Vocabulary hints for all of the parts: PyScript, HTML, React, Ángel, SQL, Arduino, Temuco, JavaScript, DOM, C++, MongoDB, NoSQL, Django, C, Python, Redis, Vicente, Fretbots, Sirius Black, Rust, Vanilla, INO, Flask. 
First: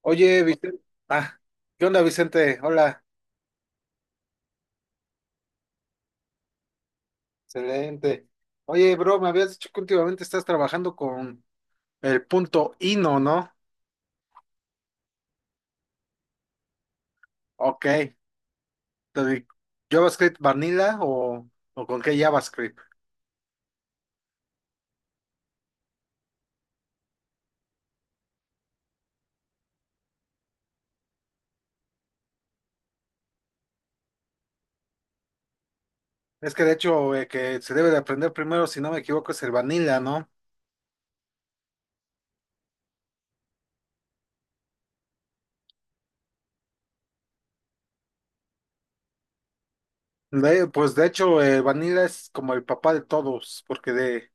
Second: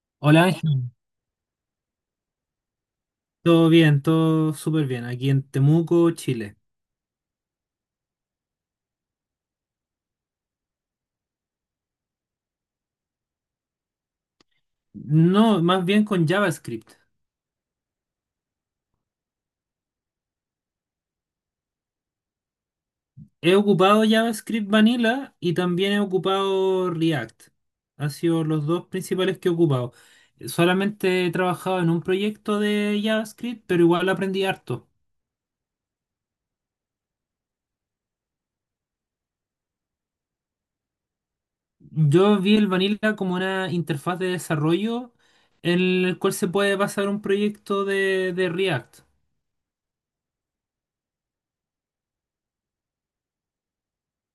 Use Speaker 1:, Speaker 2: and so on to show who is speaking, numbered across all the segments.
Speaker 1: Oye,
Speaker 2: Hola
Speaker 1: Vicente.
Speaker 2: Ángel,
Speaker 1: Ah, ¿qué onda, Vicente? Hola,
Speaker 2: todo bien, todo súper bien, aquí en Temuco, Chile.
Speaker 1: excelente. Oye, bro, me habías dicho que últimamente estás trabajando con el punto INO, ¿no?
Speaker 2: No, más bien con JavaScript.
Speaker 1: Ok. Entonces, ¿JavaScript Vanilla o con qué JavaScript?
Speaker 2: He ocupado JavaScript Vanilla y también he ocupado React. Han sido los dos principales que he ocupado. Solamente he trabajado en un proyecto de JavaScript, pero igual aprendí harto.
Speaker 1: Es que de hecho, que se debe de aprender primero, si no me equivoco, es el Vanilla, ¿no?
Speaker 2: Yo vi el Vanilla como una interfaz de desarrollo en el cual se puede pasar un proyecto de React.
Speaker 1: Pues de hecho, el Vanilla es como el papá de todos, porque de,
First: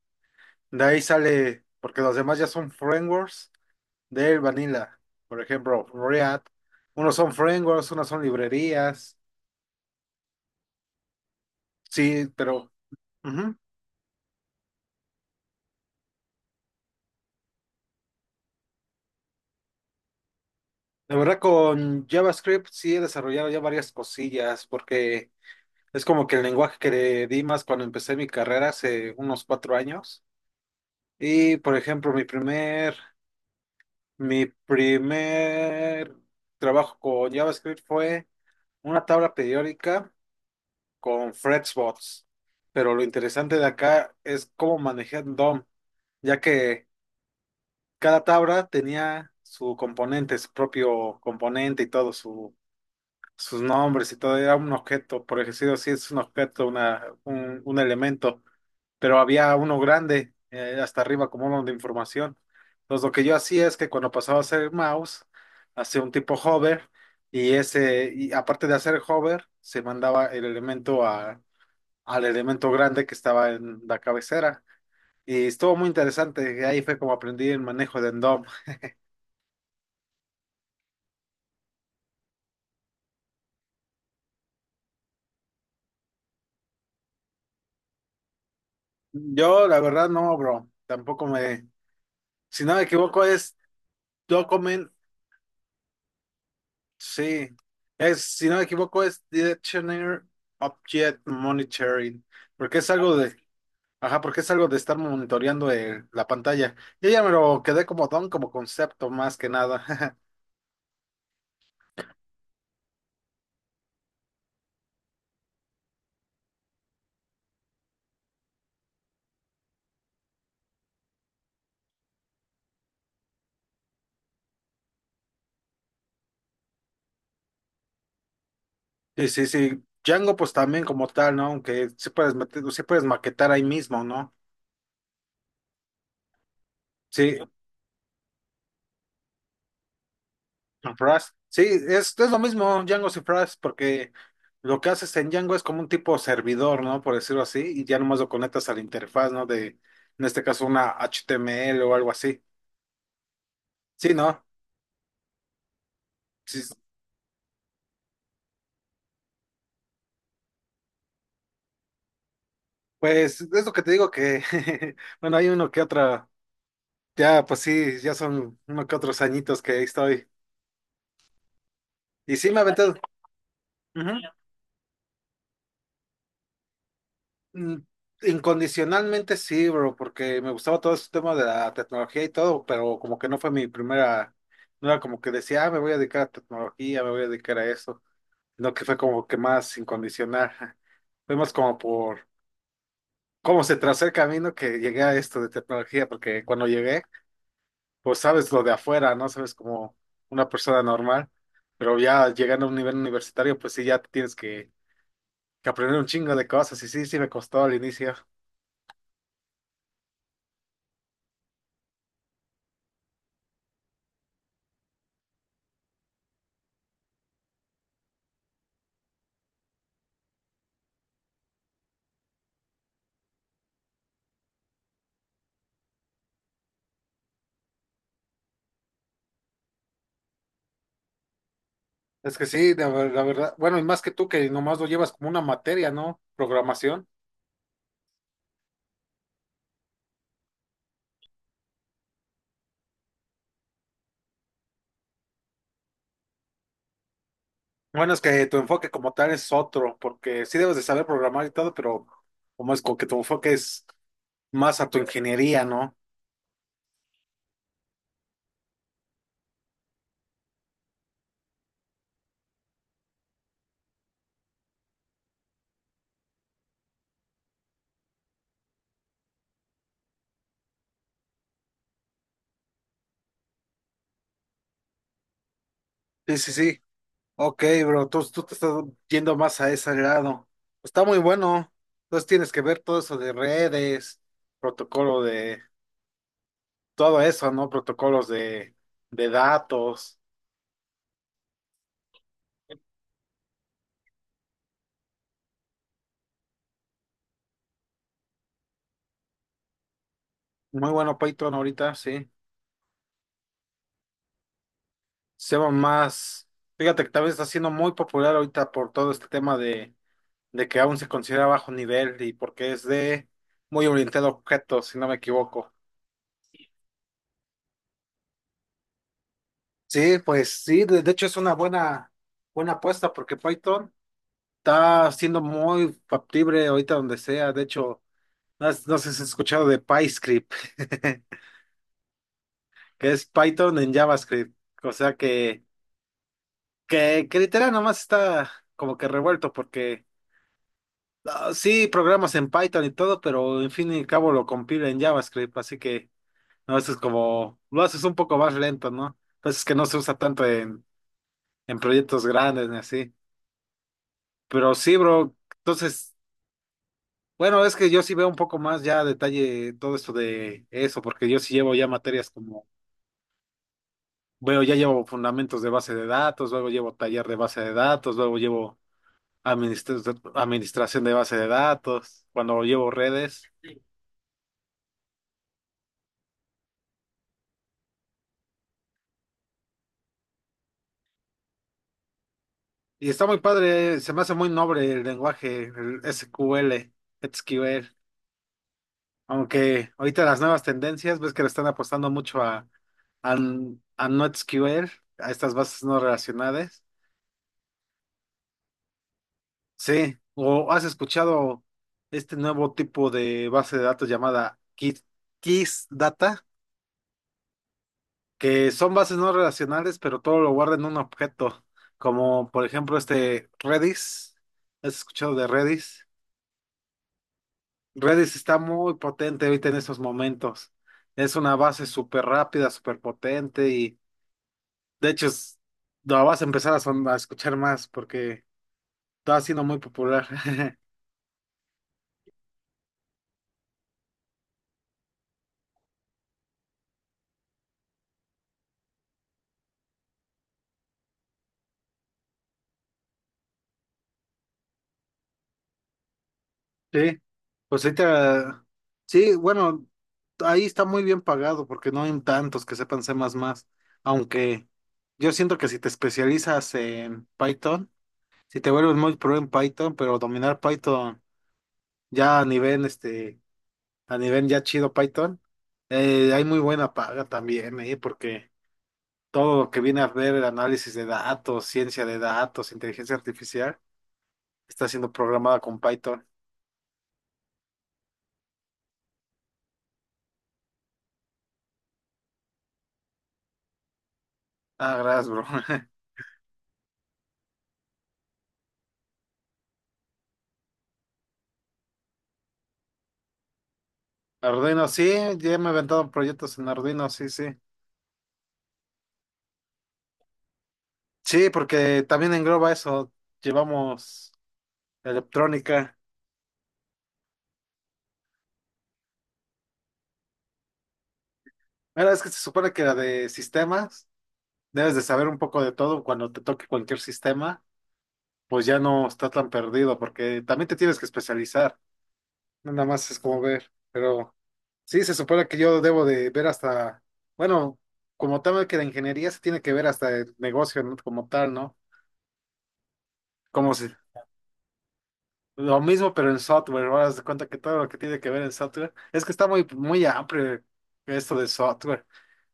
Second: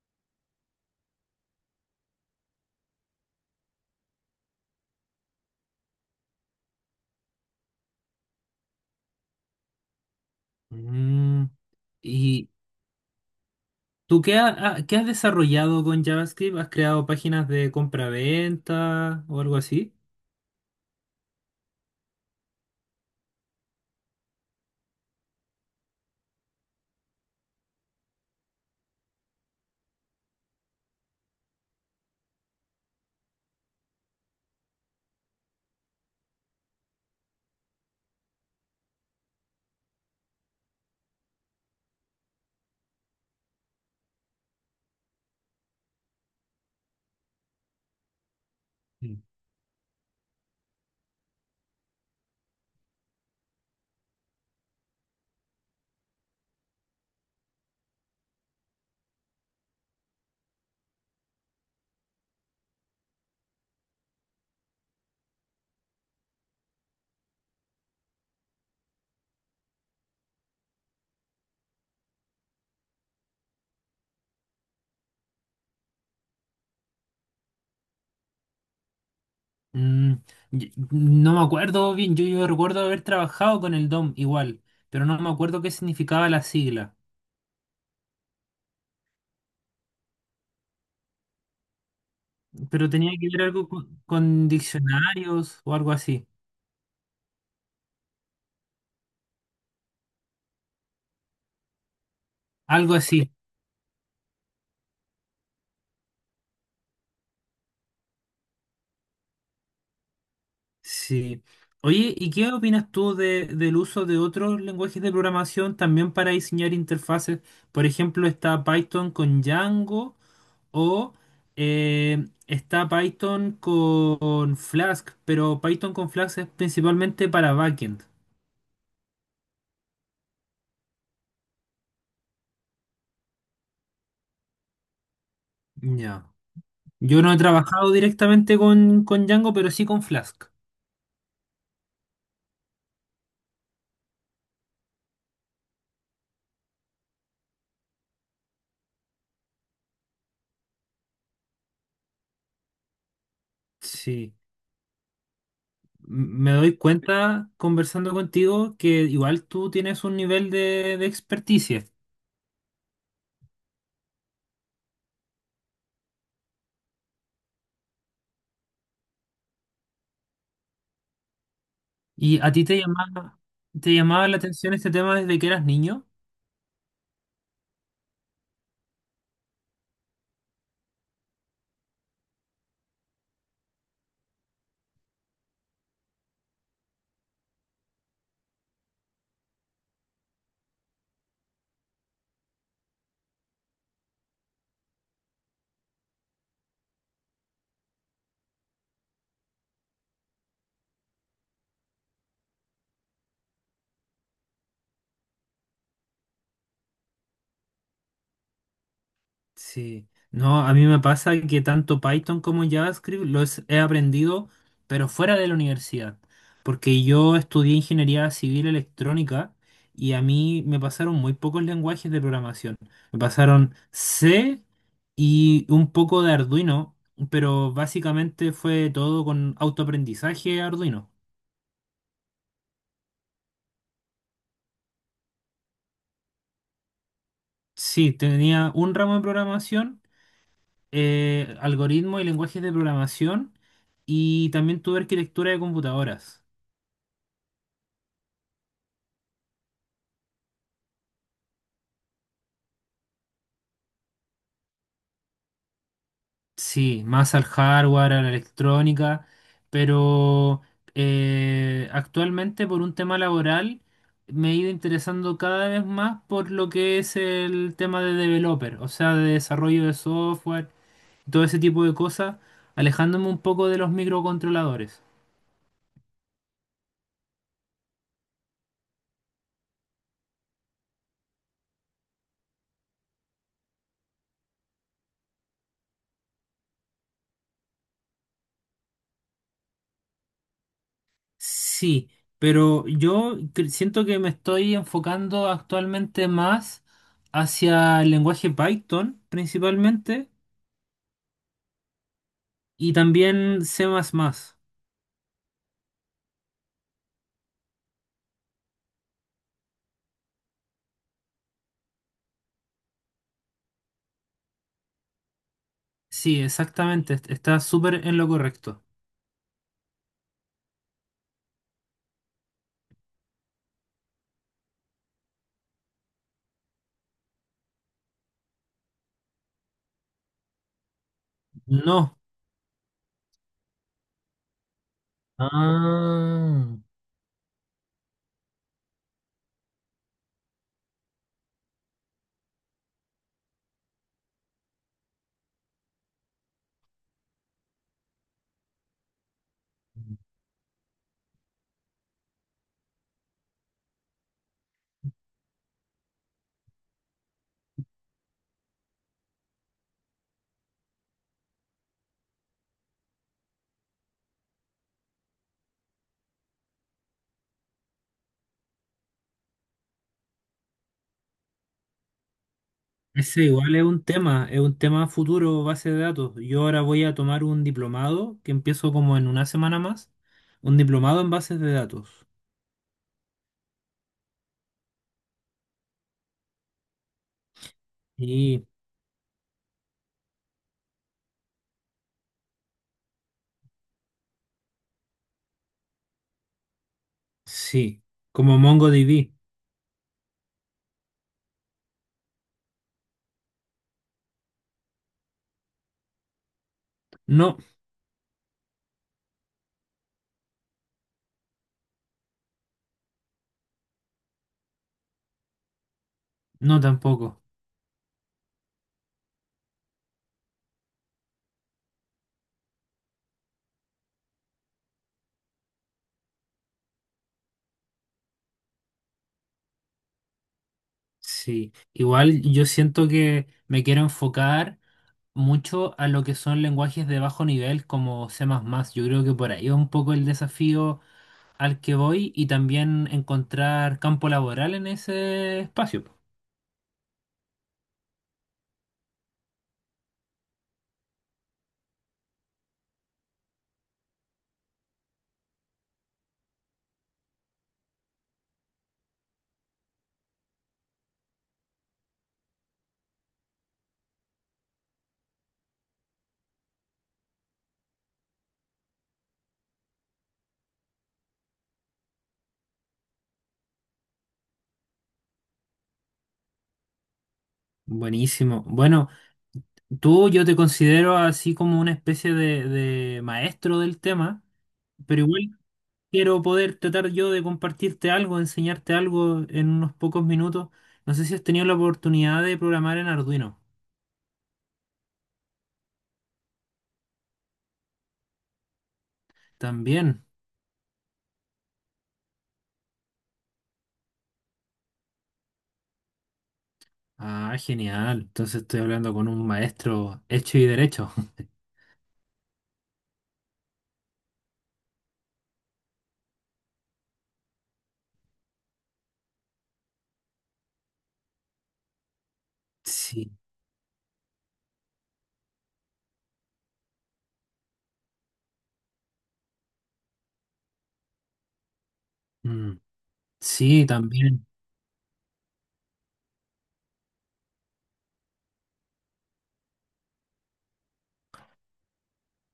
Speaker 1: de ahí sale, porque los demás ya son frameworks del Vanilla, por ejemplo, React. Unos son frameworks, unos son librerías.
Speaker 2: Mm.
Speaker 1: Sí, pero ujú.
Speaker 2: ¿Tú qué, qué has desarrollado con JavaScript? ¿Has creado páginas de compra-venta o algo así?
Speaker 1: La verdad con JavaScript sí he desarrollado ya varias cosillas porque es como que el lenguaje que le di más cuando empecé mi carrera hace unos 4 años. Y por ejemplo, mi primer trabajo con JavaScript fue una tabla periódica con Fretbots. Pero lo interesante de acá es cómo manejé DOM, ya que cada tabla
Speaker 2: Sí.
Speaker 1: tenía su componente, su propio componente y todo, sus nombres y todo, era un objeto, por ejemplo, sí es un objeto, un elemento, pero había uno grande hasta arriba como uno de información. Entonces lo que yo hacía es que cuando pasaba a hacer mouse, hacía un tipo hover y ese, y aparte de hacer hover, se mandaba el elemento a, al elemento grande que estaba en la cabecera. Y estuvo muy interesante, y ahí fue como aprendí el manejo de Endom.
Speaker 2: Mm, no me acuerdo bien. Yo recuerdo haber trabajado con el DOM igual, pero no me acuerdo qué significaba la sigla.
Speaker 1: Yo, la verdad, no, bro. Tampoco me. Si no me
Speaker 2: Pero tenía
Speaker 1: equivoco,
Speaker 2: que ver
Speaker 1: es
Speaker 2: algo con
Speaker 1: Document.
Speaker 2: diccionarios o algo así.
Speaker 1: Sí. Es, si no me equivoco, es Directioner Object Monitoring. Porque es
Speaker 2: Algo
Speaker 1: algo
Speaker 2: así,
Speaker 1: de. Ajá, porque es algo de estar monitoreando la pantalla. Yo ya me lo quedé como don, como concepto, más que nada.
Speaker 2: sí. Oye, ¿y qué opinas tú del uso de otros lenguajes de programación también para diseñar interfaces? Por ejemplo, está Python con Django. O está Python con Flask, pero Python con Flask es principalmente para backend.
Speaker 1: Sí, sí, sí. Django, pues también como tal, ¿no? Aunque sí puedes meter, sí puedes maquetar ahí mismo, ¿no?
Speaker 2: Ya. Yo no
Speaker 1: Sí,
Speaker 2: he trabajado directamente con Django, pero sí con Flask.
Speaker 1: Rust. Sí, es lo mismo Django y Rust, porque lo que haces en Django es como un tipo servidor, ¿no? Por decirlo así, y ya nomás lo conectas a la interfaz, ¿no? De, en este caso, una HTML o algo así. Sí,
Speaker 2: Sí.
Speaker 1: ¿no?
Speaker 2: Me
Speaker 1: Sí,
Speaker 2: doy cuenta conversando contigo que igual tú tienes un nivel de experticia.
Speaker 1: pues es lo que te digo que, bueno, hay uno que otra, ya, pues sí, ya son uno que otros añitos que ahí estoy. Y
Speaker 2: ¿Y
Speaker 1: sí,
Speaker 2: a
Speaker 1: me ha
Speaker 2: ti
Speaker 1: aventado.
Speaker 2: te llamaba
Speaker 1: Ujú.
Speaker 2: la atención este tema desde que eras niño?
Speaker 1: Mm, Incondicionalmente sí, bro, porque me gustaba todo ese tema de la tecnología y todo, pero como que no fue mi primera, no era como que decía, ah, me voy a dedicar a tecnología, me voy a dedicar a eso, no que fue como que más incondicional. Fue más como por cómo se trazó el camino que llegué a esto de tecnología, porque cuando llegué, pues sabes lo de afuera, ¿no? Sabes como una persona normal, pero ya llegando a un nivel universitario, pues sí, ya tienes que aprender un chingo de cosas y sí, sí me costó al inicio.
Speaker 2: Sí, no, a mí me pasa que tanto Python como JavaScript los he aprendido, pero fuera de la universidad, porque yo estudié ingeniería civil electrónica y a mí me pasaron muy pocos lenguajes de programación. Me pasaron C y un poco de Arduino, pero básicamente fue todo con autoaprendizaje Arduino.
Speaker 1: Es que sí, la verdad, bueno, y más que tú que nomás lo llevas como una materia, ¿no? Programación.
Speaker 2: Sí, tenía un ramo de programación, algoritmos y lenguajes de programación, y también tuve arquitectura de computadoras.
Speaker 1: Bueno, es que tu enfoque como tal es otro, porque sí debes de saber programar y todo, pero como es como que tu enfoque es más a tu ingeniería, ¿no?
Speaker 2: Sí, más al hardware, a la electrónica, pero actualmente por un tema laboral me he ido interesando cada vez más por lo que es el tema de developer, o sea, de desarrollo de software, todo ese tipo de cosas, alejándome un poco de los microcontroladores.
Speaker 1: Sí, sí, sí. Ok, bro, tú te estás yendo más a ese lado. Está muy bueno. Entonces tienes que ver todo eso de redes, protocolo de, todo eso, ¿no? Protocolos de datos.
Speaker 2: Sí, pero siento que me estoy enfocando actualmente más hacia el lenguaje Python principalmente
Speaker 1: Muy bueno Python ahorita, sí.
Speaker 2: y también C++.
Speaker 1: Seba más, fíjate que también está siendo muy popular ahorita por todo este tema de, que aún se considera bajo nivel y porque es de muy orientado a objetos, si no me equivoco.
Speaker 2: Sí, exactamente, está súper en lo correcto.
Speaker 1: Sí, pues sí, de hecho es una buena, buena apuesta porque Python está siendo muy factible ahorita donde sea. De hecho, no, no sé si has escuchado de PyScript,
Speaker 2: No.
Speaker 1: que es Python en JavaScript. O sea
Speaker 2: Ah,
Speaker 1: que literal nomás está como que revuelto porque Ah, sí, programas en Python y todo, pero en fin y al cabo lo compila en JavaScript, así que no a es como lo haces un poco más lento, ¿no? Pues es que no se usa tanto en proyectos grandes ni así. Pero sí, bro, entonces, bueno, es que yo sí veo un poco más ya a detalle todo esto de eso, porque yo sí llevo ya materias como, bueno ya llevo fundamentos de base de datos, luego llevo taller de base de datos, luego llevo administra- administración de base de datos, cuando llevo redes.
Speaker 2: ese igual es un tema futuro, base de datos. Yo ahora voy a tomar un diplomado que empiezo como en una semana más, un diplomado en bases de datos.
Speaker 1: Y está muy padre, se me hace muy noble el lenguaje, el SQL, SQL.
Speaker 2: Y
Speaker 1: Aunque ahorita las nuevas tendencias, ves que le están apostando mucho a, a NoSQL, a estas bases no relacionadas.
Speaker 2: sí, como MongoDB.
Speaker 1: Sí, o has escuchado este nuevo tipo de base de datos llamada Kiss Data,
Speaker 2: No,
Speaker 1: que son bases no relacionales, pero todo lo guarda en un objeto, como por ejemplo este Redis. ¿Has escuchado de Redis?
Speaker 2: no tampoco.
Speaker 1: Redis está muy potente ahorita en estos momentos. Es una base súper rápida, súper potente y de hecho la vas a empezar a, a escuchar más porque está siendo muy popular.
Speaker 2: Sí, igual yo siento que me quiero enfocar mucho a lo que son lenguajes de bajo nivel como C++. Yo creo que por ahí es un poco el desafío al que voy y también encontrar campo laboral en ese espacio.
Speaker 1: Sí, pues ahorita, sí, bueno, ahí está muy bien pagado porque no hay tantos que sepan C++, aunque yo siento que si te especializas en Python, si te vuelves muy pro en Python, pero dominar Python ya a nivel este a nivel ya chido Python, hay muy buena paga también, porque todo lo que viene a ver el análisis de datos, ciencia de datos, inteligencia artificial, está siendo programada con Python.
Speaker 2: Buenísimo. Bueno, tú yo te considero así como una especie de maestro del tema,
Speaker 1: Ah,
Speaker 2: pero
Speaker 1: gracias, bro.
Speaker 2: igual quiero poder tratar yo de compartirte algo, enseñarte algo en unos pocos minutos. No sé si has tenido la oportunidad de programar en Arduino.
Speaker 1: Arduino, sí, ya me he aventado proyectos en Arduino, sí, sí.
Speaker 2: También.
Speaker 1: Sí, porque también engloba eso, llevamos electrónica.
Speaker 2: Ah, genial. Entonces estoy hablando con un maestro hecho y derecho.
Speaker 1: Mira, es que se supone que la de sistemas, debes de saber un poco de todo cuando te toque cualquier sistema, pues ya no está tan perdido, porque también te tienes que especializar. No, nada más es
Speaker 2: Sí,
Speaker 1: como ver, pero sí, se supone que yo debo de ver hasta, bueno, como tal que la ingeniería se tiene que ver hasta el negocio, ¿no? Como tal, ¿no?
Speaker 2: mm,
Speaker 1: Como
Speaker 2: sí,
Speaker 1: si,
Speaker 2: también.
Speaker 1: lo mismo, pero en software, ahora haz de cuenta que todo lo que tiene que ver en software, es que está muy, muy amplio esto de software,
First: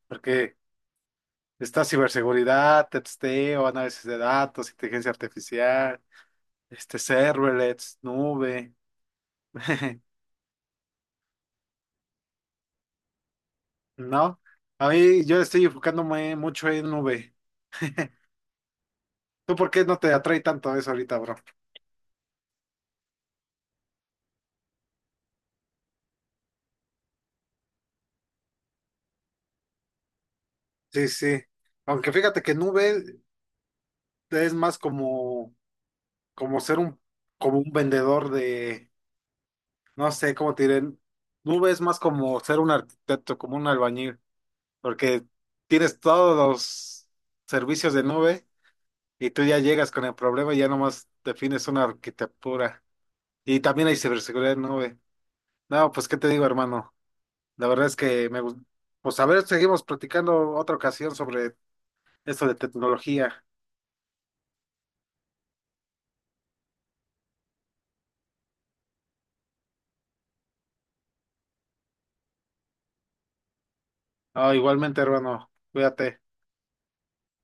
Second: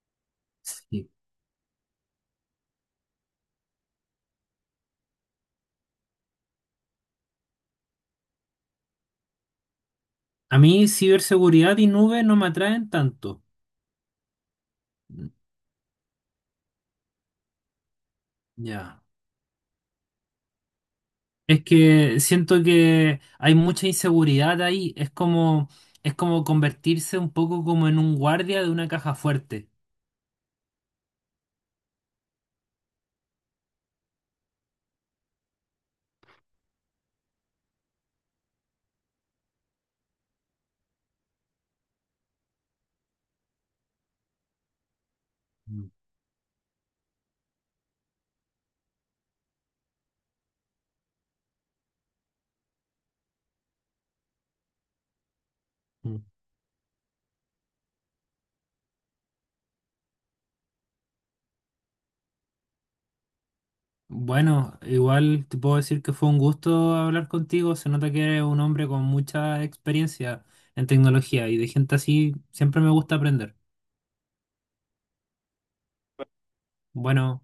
Speaker 1: porque
Speaker 2: Sí.
Speaker 1: está ciberseguridad, testeo, análisis de datos, inteligencia artificial, este, serverless, nube,
Speaker 2: A mí ciberseguridad y nube no me atraen tanto.
Speaker 1: ¿no? A mí
Speaker 2: Mm.
Speaker 1: yo estoy enfocándome mucho en nube.
Speaker 2: Ya.
Speaker 1: ¿Tú por qué no te atrae tanto eso ahorita, bro?
Speaker 2: Es que siento que hay mucha inseguridad ahí. Es como convertirse un poco como en un guardia de una caja fuerte.
Speaker 1: Sí, sí. Aunque fíjate que Nube es más como, como ser un, como un vendedor de, no sé cómo te diré. Nube es más como ser un arquitecto, como un albañil, porque tienes todos los servicios de Nube y tú ya llegas con el problema y ya nomás defines una arquitectura. Y también hay ciberseguridad en Nube. No, pues qué
Speaker 2: Mm.
Speaker 1: te digo, hermano. La verdad es que me gusta. Pues a ver, seguimos platicando otra ocasión sobre eso de tecnología.
Speaker 2: Bueno, igual te puedo decir que fue un gusto hablar contigo. Se nota que eres un hombre con mucha experiencia en tecnología y de gente así siempre me gusta aprender.
Speaker 1: Ah, igualmente, hermano, cuídate.
Speaker 2: Bueno.